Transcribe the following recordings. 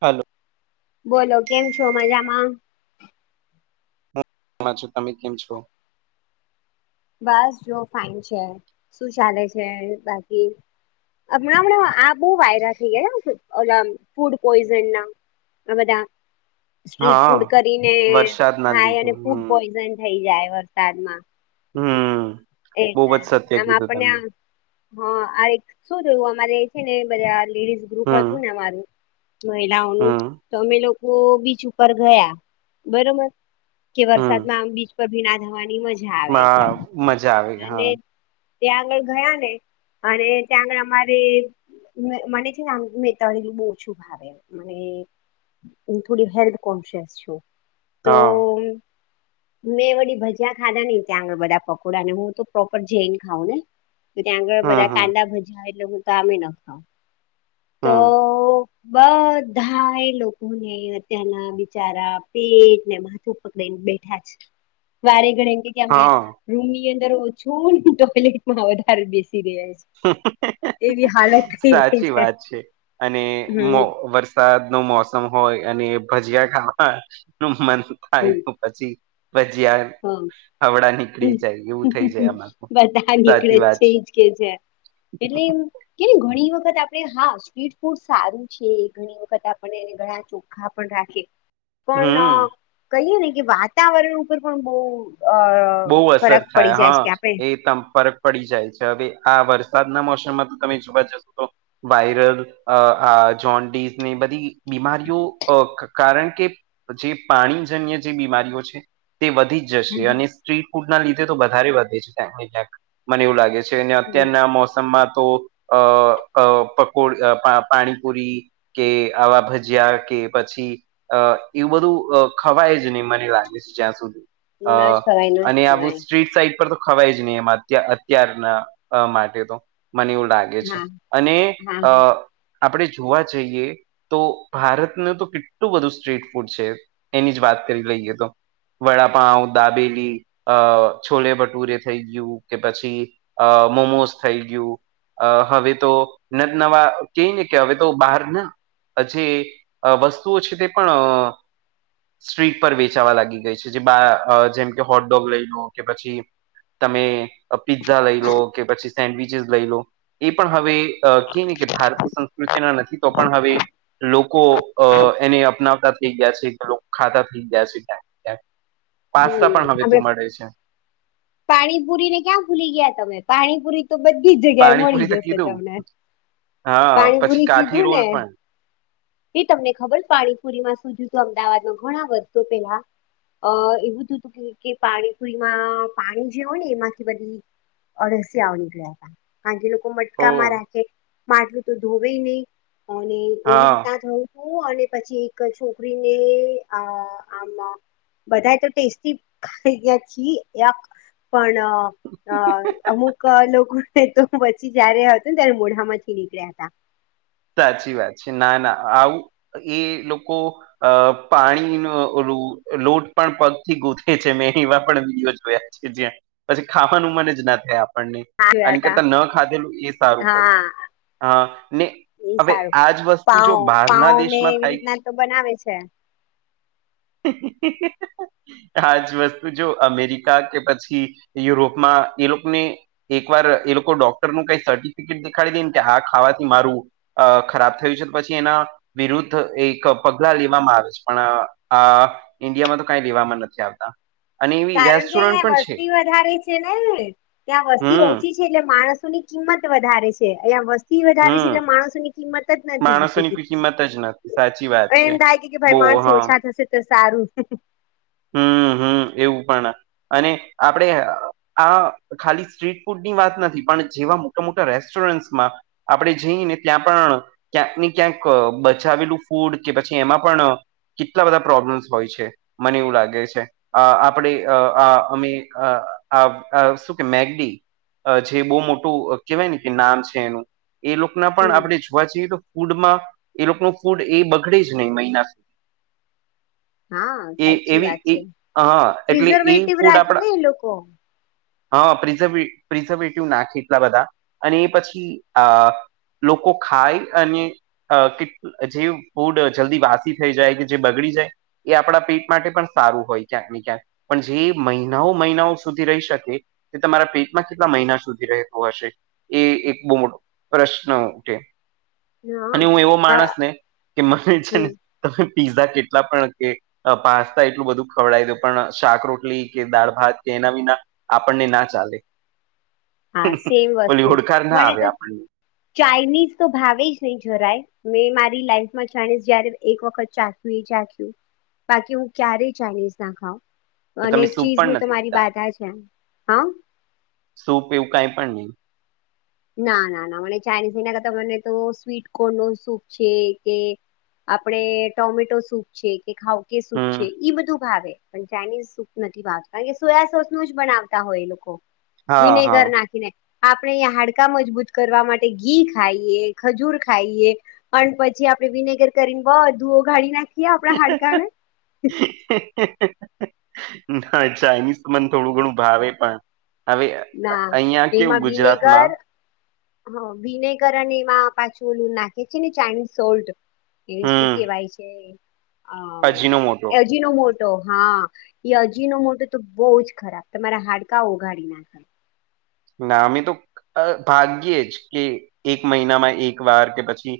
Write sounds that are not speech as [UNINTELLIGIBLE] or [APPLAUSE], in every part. હાલો. બોલો કેમ છો મજામાં? મજા છું. તમે કેમ છો? બસ જો ફાઇન છે, શું ચાલે છે બાકી? હમણાં હમણા આ બહુ વાયરલ થઈ ગયા ઓલા ફૂડ પોઈઝનના આ બધા સ્ટ્રીટ હા ફૂડ કરીને વરસાદ ના ખાય લીધે અને ફૂડ હમ પોઈઝન થઈ જાય વરસાદમાં. હમ્મ ખૂબજ સત્ય કીધું તમે. હા આ એક શું જોયું અમારે છે ને બધા લેડીઝ ગ્રુપ હમ હતું ને અમારું મહિલાઓનું હમ તો અમે લોકો બીચ ઉપર ગયા બરોબર કે હમ વરસાદમાં આમ બીચ પર ભીના થવાની મજા આવે હા એટલા. મજા આવે હા. ત્યાં આગળ ગયા ને, અને ત્યાં આગળ અમારે મે મને છેને આમ મેં તળેલું બહુ ઓછું ભાવે મને હુ થોડી હેલ્થ કોન્શયસ છું. તો હા મેં વળી ભજીયા ખાધા નહીં ત્યાં આગળ વડા પાવ પોડાને હું તો પ્રોપર જૈન ખાઉને તો ત્યાં આગળ હમ બધા હમ કાંદા ભજીયા આવે એટલે હું તો આમે ન ખાઉં તો હમ બધા એ લોકોને અત્યના બિચારા પેટ ને માથું પકડીને બેઠા છે, વારે ઘડીએ એમકે કે અમે હા રૂમની અંદર ઓછું હોય, ટોયલેટ માં વધારે બેસી રહ્યા છે. [INAUDIBLE] એવી હાલત થઈ ગઈ સાચી વાત છે, અને મો હમ વર્ષ સાદ નું મોસમ હોય અને ભજીયા ખાવાનું મન થાય તો પછી ભજીયા હો હવડા નીકળી જાય એવું થઈ જાય [UNINTELLIGIBLE] આમાં તો. બધા સાચી નીકળેજ વાત છે ઇજ કે છે. એટલી કે ઘણી વખત આપણે હા સ્ટ્રીટ ફૂડ સારું છે ઘણી વખત આપણ ને ઘણા ચો ખા પણ રાખે પણઅ હમ કહીએ ને કે, વાતાવરણ ઉપર પણ બહુ અ બહુ અસર ફરક થાય પડી જાય છે હા કે એ આપણે સંપર્ક પડી જાય છે, હવે આ વરસાદના મોસમમાં તો તમે જોવા જશો તો વાયરલ અ આ જોન્ડીઝ ને બધી બીમારીઓ અ ક કારણ કે જે પાણીજન્ય જે બીમારીઓ છે તે વધીજ ન જશે અને સ્ટ્રીટ ફૂડ ના લીધે તો વધારે વધે છે ક્યાંક ને ક્યાંક, મને એવું લાગે છે. છેને અત્યારના મોસમમાં તો અ અ પકોડ અ પા પા પાણીપુરી કે આવા ભજીયા કે પછી અ એવું બધું અ ખવાય જ નહી, મને લાગે છે જ્યાં સુધી. અ નજ ખવાઈ અને આવુ સ્ટ્રીટ સાઈડ પર તો ખવાય જ નહી, એમ અત્યા અત્યારના અ માટે તો મને આવું લાગ ગે છે, હા અને હા અ હા આપણે જોવા જઈએ તો ભારતનું તો કેટલું બધું સ્ટ્રીટ ફૂડ છે, એની જ વાત કરી લઈએ તો વડાપાઉં, દાબેલી અ છોલે ભટુરે થઈ ગયું, કે પછી અ મોમોસ થઈ ગયું. અ હવે તો નવ નવા કઈ ને કે હવે તો બહાર ના અજે અ વસ્તુઓ છે તે પણઅ સ્ટ્રીટ પર વેચાવા લાગી ગઈ છે, જે બા અ જેમ કે હો હોટડોગ લઈ લો, કે પછી તમે અ પીઝા લઈ લો, કે પછી સેન્ડવીચસ લઈ લો, એ પણ હવે કે નહી કે અ ભારતીય સં કૃત્યના નથી તો પણ હવે લોકો અ એને અપનાવતા થઈ ગયા છે, કે લોકો ખાતા થઈ ગયા છે, [UNINTELLIGIBLE] પાસ્તા પણ હવે હમ્મ તું આપ મળે છે પાણીપુરીને ક્યાં ભૂલી ગયા તમે પાણીપુરી તો બધી જગ્યાએ મળી પાણીપુરી તો જશે કીધું તમને. હા પછી પાણીપુરી કાઠી કીધું ને. રોલ પણ એ તમને ખબર પાણીપુરીમાં શું હતું અમદાવાદમાં ઘણા વર્ષો પેલા, અ એવું હતું તુકે પાણીપુરીમાં પાણી જે હોય ને એમાંથી બધી અડસીયાઓ નિકળ્યા હતા કારણકે એ લો કો ઓ મટકામાં રાખે, માટલું તો ધોવે નહીં, અને એવી હા રીતના થયું તુ અને પછી એક છોકરીને આ આમા બધા તો ટેસ્ટ થી ખાઈ ગયા છી યક પણ અ અમુક લોકો તો પછી જયારે હતું ને ત્યારે મોઢા માંથી નીકળ્યા હતા સાચી વાત છે ના ના આવું એ લોકો અ પાણીનો લોટ પણ પગથી ગૂથે છે મેં એવા પણ વિડીયો જોયા જ પછી ખાવાનું મંન જ ના થાય આપ જોયા અને હતા કરતા ન ખાધેલું એ સારું પડે હા હા ને એ હવે સારું આજ વસ્તુ પાઉ જો બહારના પાઉ ને દેશમાં એવી થાય રીતના તો બનાવે છે [INAUDIBLE] આજ વસ્તુ જો અમેરિકા કે પછી યુરોપમાં એ લોકોને એક વાર એ લોકો ડોક્ટર નું કઈ સર્ટિફિકેટ દેખાડી દેને કે આ ખાવાથી મારું અ ખરાબ થયું છે, પછી એના વિરુદ્ધ એક પગલા લેવામાં આવે છે પણ આ ઈન્ડિયામાં તો કઈ લેવામાં નથી આવતા. અને એવી કારણ કે રેસ્ટોરન્ટ અહિયાં પણ છે વસ્તી વધારે છે ને ત્યાં વસ્તી હમ ઓછી એટલે માણસો ની કિંમત વધારે છે અહિયાયા વસ્તી વધારે છે હમ એટલે માણસોની કિંમત જ માણસોની નથી કોઈ કિંમત જ નથી સાચી વાત છે એમ થાય કે બો ભાઈ માણસ હા ઓછા થશે તો સારું. હમ હમ એવું પણ અને આપડે આ ખાલી સ્ટ્રીટ ફૂડ ની વાત નથી પણ જેવા મોટા મોટા રેસ્ટોરન્ટમાં આપણેે જઈને ત્યાં પણ ક્યાંક ને ક્યાંક બચાવેલું ફૂડ કે પછી એમાં પણ કેટલા બધા પ્રોબ્લેમ્સ હોય છે. મને એવું લાગે છે, આ આપણે આ અમે આ શું કે મેગડી જે બહુ મોટું કેહેવાય ને કે નામ છે એનું એ લોકો પણ હમ આપણે જોવા જઈએ તો ફૂડમાં એ લોકો ન ફૂડ એ બગડે જ નહીં મહિના હા એ સાચી એવી વાત એ છે હા એટલે એ પ્રિઝર્વેટિવ ફૂડ રાખી આપડા ને એ લોકો હા પ્રઝ પ્રિઝર્વેટિવ નાખે એટલા બધા અને એ પછી લોકો ખાય અને- અ કે જે ફૂડ જલ્દી વાસી થઈ જાય કે જે બગડી જાય એ આપણા પેટ માટે પણ સારું હોય ક્યાંક ને ક્યાંક પણ જે મહિનાઓ મહિનાઓ સુધી રહી શકે તે તમારા પેટમાં કેટલા મહિના સુધી રહેત હશે. એ એક બહુ મોટો પ્રશ્ન ઉઠે હ અને હું એવો માણસ ને કે મને છે ને હમ તમે પીઝા કેટલા પણ કે પાસ્તા એટલું બધું ખવડાવ દે પણ શાક રોટલી કે દાળ ભાત કે એના વિના આપણને ના ચાલે હા સેમ બલી વસ્તુ હોડકાર ના મને આવે તો આપણને ચાઇનીઝ તો ભાવે જ નહી જરાય મેં મારી લાઈફમાં જાણી જયારે એક વખત ચાખ્યું એ ચખ્યું બાકી હું ક્યારેય ચાઇનીઝ ના ખઉં તો અને તમે એક સૂપ પણ ચીઝની તો નથી મારી પીતા બાધા છે એમ. હા. સૂપ એવું કઈ પણ નહીં. ના ના ના મને ચાઇનીઝ એના કરતા મને તો સ્વીટ કોર્ન નો સૂપ છે કે આપડ ટોમેટો સૂપ છે કે ખઉ કે સૂપ છે હમ બધું ભાવે પણ ચાઇનીઝ સૂપ નથી ભાવત કારણ કે સોયા સોસ નું જ બનાવતા હોય એ લોકો. હા વિનેગર હા નાખીને આપડણે હાડ કા મજબૂત કરવા માટે ઘી ખાઈએ ખજૂર ખાઈએ અને પછી આપડે વિનેગર કરીને બધુ ઓગાળી નાખીએ આપણા હાડકાને. ના ચાાઈનીઝ મને થોડું ઘણું ભાવે પણ હવે ના અહિયાં કેવું એમાં વિનેગર ગુજરાતમાં હ વિનેગર અને એમાં પાછો ઉલુ નાખે છે ને ચાઇનીઝ સોલ્ટ એ શું હમ કેવાય છે, અજીનો મોટો અજી નો મોટો હા અજી નો મોટો તો બહુ જ ખરાબ તમારા હાડકા ઓગાડી નાખે ના અમે તો ભાગ્યે જ કે એક મહિનામાં એક વાર કે પછી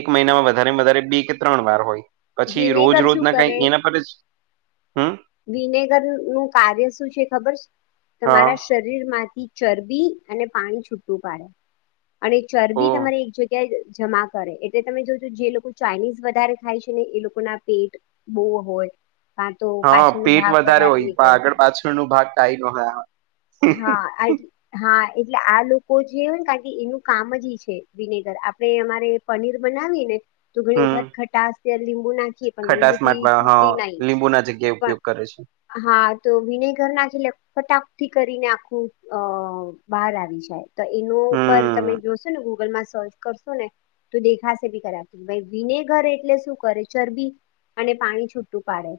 એક મહિનામાં વધારે વધારે બે કે ત્રણ વાર હોય પછી રોજ વિનેગર શું રોજના કઈ કરે એના પર જ હમ્મ વિનેગર નું કાર્ય શું છે ખબર છે હા તમારા શરીર માંથી ચરબી અને પાણી છૂટું પાડે. અને ઓ ચરબી તમારે એક જગ્યાએ જમા કરે એટલે તમે જોજો જે લોકો ચાઇનીઝ વધારે થાય છે ને એ લોકો ના પેટ બહુ હોય કા તો પાછ હા ન પેટ ભાગ વધારે હોય પણ નીકળ્યો આગળ પાછળ નો ભાગ ટાઈ નો હા હા આ હા એટલે આ લોકો જે હોય ને કારણ એનું કામ જ છે વિનેગર આપડ અમારે પનીર બનાવી ને તો ઘણી વખત હમ ખટાસ ત લીંબુ નાખ ખટાસ માટેવા હ લીંબુ ના જગ્યાએ પણ ઉપયોગ કરે છે. હા તો વિનેગર ના છેટલે ફટાકથી કરીને આખું અ બહાર આવી જાય. તો એનો ઉપર તમે હમ જોશો ને ગૂગલમાં સર્ચ કરશો ને ત દેખાશે ભી કરા ભાઈ વિને ઘરે એટલે શું કરે ચરબી અને પાણી છૂટું પાડે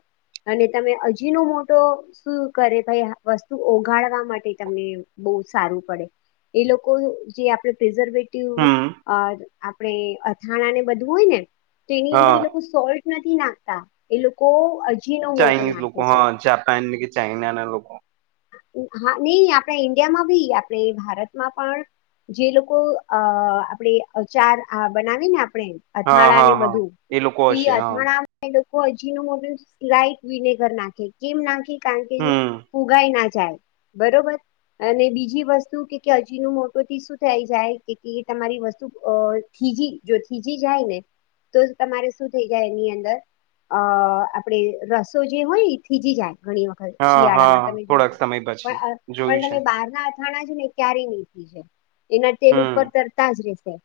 અને તમે હજીનો મોટો શું કરે ભાઈ વસ્તુ ઓગાડવા માટે તમને બહુ સારું પડે. એ લોકો જે આપણે પ્રિઝર્વેટિવ હમ આપડે અથાણા ને બધું હોય ને તો એની અંદર હા એ લોકો સોલ્ટ નથી નાખતા એ લોકો અજીનો મોટો ચાઈનિઝ લકો નાખે છે હા જાપાન નને કે ચાઈના ના લ લોકો હા નહી આપણે ઈન્ડિયામાં ભી આપણે ભારતમાં પણ જે લોકો અ આપડે ચાર બનાવી ને આપણે હા અથાણા હા ને હા બધું એ લોકો તો ઈ હશે હા અથાણા એ લોકો હજી ન મોટું લઈટ વિનેગર નાખે કેમ નાખે કારણ કે હમ ફુગાઈ ના જાય બરોબર. અને બીજી વસ્તુ કે હજી ન મોટોથી શું થઈ જાય કે તમારી વસ્તુ અ થીજી જો થીજી જાય ને તો તમારે શું થઈ જાય એની અંદર અ આપડણે રસો જે હોય થીજી જાય ઘણી વખર હા હા શિયાળામાં તમે થોડાક જોજો સમય પછી પણ જોયું પણ છે તમે બાર ના થાણા છે ને ક્યારેય એના તેલ હમ ઉપર તરતા જ રેશે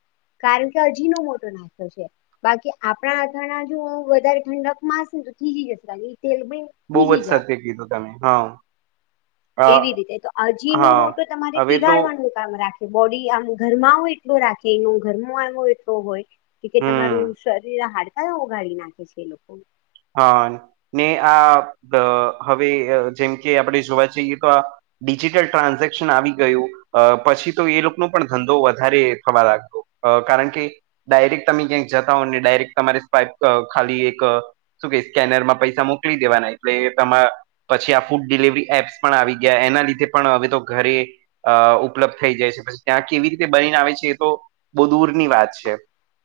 કારણ કે હજીનો મોટો નાખતો છે. બાકી આપણા આથાણા જો વધારે ઠંડક માસ ને તો થીજી જશે બાકી તેલ બ બઉુ જ સત્ય કીધું તમે હા. અ એવી રીતે તો આજી નો હા મોટો તમારે હવે તો પીગાડવાનુ. રાખે બોડી આમ ઘરમાં આવ એટલ રાખે એ ઘરમાં આવ એટલો હોય. કે કે હમ તમારું શરીર હાડકા ઓગાડી નાખે છે એ લોકો. હા ને આ હવે જેમ કે આપણે જોવા જઈએ તો આ ડિજિટલ ટ્રાન્ઝેક્શન આવી ગયું. અ પછી તો એ લોકોનો પણ ધંધો વધારે થવા લાગતો કારણ કે ડાયરેક્ટ તમે ક્યાંક જતા હો ને ડાયરેક્ટ તમારે પાઇપ ખાલી એક શું કે સ્કેનર માં પૈસા મોકલી દેવાના એટલે એ તમા પછી આ ફૂડ ડિલિવરી એપ્સ પણ આવી ગયા એના લીધે પણ હવે તો ઘરે અ ઉપલબ્ધ થઈ જાય છે પછી ત્યાં કેવી રીતે બનીને આવે છે એ તો બહુ દૂરની વાત છે.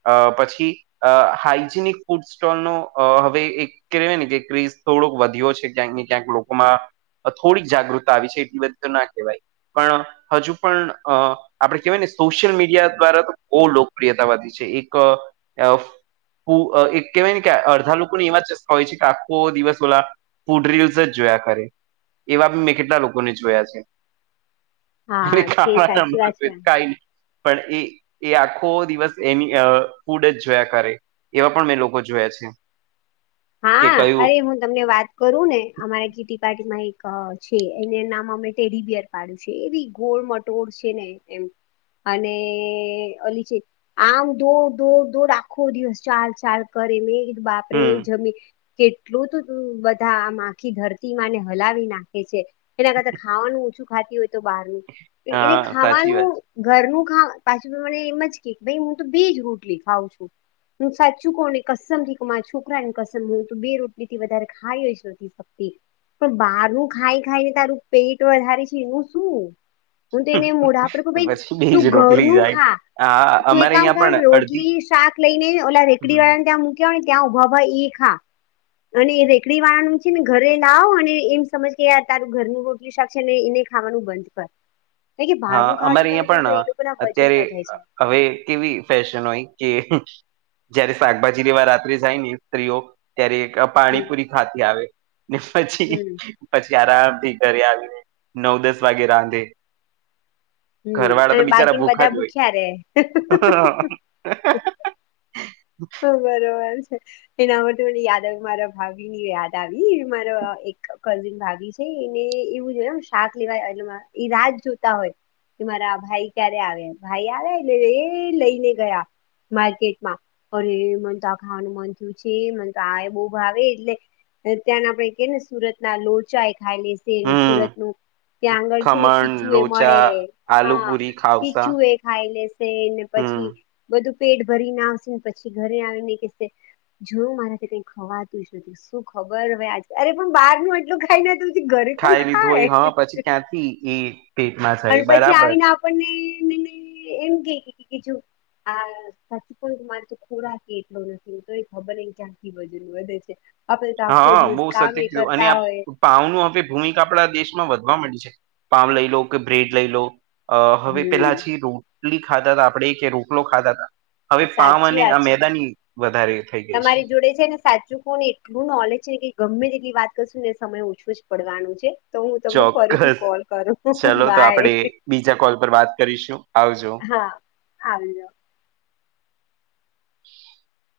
અ પછી અ હાઈજીનિક ફૂડ સ્ટોલનો અ હવે એક કેવાય ને કે ક્રેઝ થોડોક વધ્યો છે ક્યાંક ને ક્યાંક લોકોમાં અ થોડીક જાગૃતતા આવી છે એટલી બધી તો ના કેવાય પણ હજુ પણ અ આપણે કેવાયને સોશિયલ મીડિયા દ્વારા તો બહુ લોકપ્રિયતા વધી છે. એક અ ફુ અ એક કેવાયને કે અર્ધ બધા લોકોને એવા ચસકા હોય છે કે આખો દિવસ ઓલા ફૂડ રીલ્સ જ જોયા કરે. એવા બી મેં કેટલા લોકોને જોયા છે. અરે હા છે સાચી વાત છે [INAUDIBLE] કાઈ ની પણ એ એ આખો દિવસ એની અ ફૂડ જ જોયા કરે. એવા પણ મેં લોકો જોયા છે. હા કે કયું અરે હું તમને વાત કરું ને અમારે કીટી પાર્ટીમાં એક છે એને નામ અમે ટેડીબિયર પાડ્યું છે એવી ગોળમટ ટુડ છે ને એમ અને અલીચે આમ દોડ દોડ દોડ આખો દિવસ ચાલ ચાલ કરે મેં કીધું બાપ રે! હમ કેટલું તો બધા આમ આખી ધરતીમાંને હલાવી નાખે છે. એના કરતા ખાવાનું ઓછું ખાતી હોય તો બહારનું એને હા સાચી વાત ખાવાનું ઘરનું ખા પાછું તો મને એમ જ કે ભઈ હું તો બેજ રોટલી ખાઉં છું. હું સાચું કઉં ને કસમથી કઉં માર છોક છોકરાની કસમ હું તો બે રોટલીથી વધારે ખાઈ જ નથી શક્તી. પણ બહારનું ખાઈ ખાઈ ને તારું પેટ વધારે છે એનું શું? હું તો છે. એને મોઢાપડ તો ભાઈ પછી તું બેજ રોટલી ઘરનું જાય ખા હા તું એક અમારે કામ અહિયાં કર પણ અડધી રોટલી, શાક લઈને ઓલા રેકડી હમ વાળાને ત્યાં મૂક્યાને ત્યાં ઉભા ઉભા ઈ ખા. અને રેકડી વાળાનું છે ને ઘરે લાવો અને એમ સમજ કે આ તારું ઘરનું રોટ રોટલી શાક છે ને એને ખાવાનું બંધ કર. કારણ કે હા બહારનું અમારે ખાવાથી તમે અહીંયા પણ જોજો એ લોકો ના વજન અત્યારે વધે છે હવે કેવી ફેશન હોય કે જયારે શાકભાજી લેવા રાત્રે જાય ને સ્ત્રીઓ ત્યારે એક અ હમ પાણીપુરી ખાતી આવે ને પછી હમ પછી આરામથી ઘરે આવીને નવ દસ વાગે રાંધે હમ ઘરવાળા તો અને બિચારા બાકીને ભૂખા બધા જ ભૂખ્યા રે હોય. હહ બરોબર છે. એના માટે મને યાદ આવે મારા ભાભીની યાદ આવી મારા એક કઝિન ભાભી છે રીને એવું જ હોય એમ શાક લેવા એટલે મારા ઈ રાહ જ જોતા હોય. કે મારા ભાઈ ક્યારે આવે ભાઈ આવે એ લઈને ગયા માર્કેટમાં. અરે મને તો આ ખાવાનું મન થયું છે, મને તો આ એ બહુ ભાવે એટલે અને ત્યાંને આપડે કઈ ને સુરતના લોચાએ ખાઈ લેશે ને, હમ સુરતનું ત્યાં આંગળ છે ને ખમણ ખીચું એ મળે, લોચા હા આલુપુરી ખાવસા ખીચું એ ખાઈ લેશે ને હમ પછી બધું પેટ ભરીને આવશે. પછી ઘરે આવીને કેશે જો મારાથી કઈ ખવાતું જ નથી શું ખબર હવે આજ અરે પણ બારનું એટ એટલું ખાઈ જાય તો પછી ઘરે કોણ ખાય હમ પણ પછી આવીને આપણને એમ કે કે કે જો આ સાચું કઉં તો મારે તો ખોરાકે એટલો નથી તોય ખબર નહીં ક્યાંથી વજન વધે છે. આપણે તો આખો હા દિવસ બહુ સત્ય કામે કીધું અને કરતા આ હોય. પાઉનું હવે ભૂમિકા આપણા દેશમાં વધવા મંડી છે. પાવ લઈ લો, કે બ્રેડ લઈ લો. અ હવે પેલા હમ છે રોટલી ખાતાતા આપણે કે રોટલો ખાતાતા હવે પાવ અને સાચી આ વાત છે મેદાની વધારે થઈ ગઈ છે. તમારી જોડે છે ને સાચું કઉં ને એટલું નોલેજ છે ને કે ગમે તેટલી વાત કરશું ને સમય ઓછો જ પડવાનું છે. તો હું તમને ફરીથી ચોક્કસ કોલ કરું ચલો તો બાય આપણેે બીજા કોલ પર વાત કરીશું આવજો હા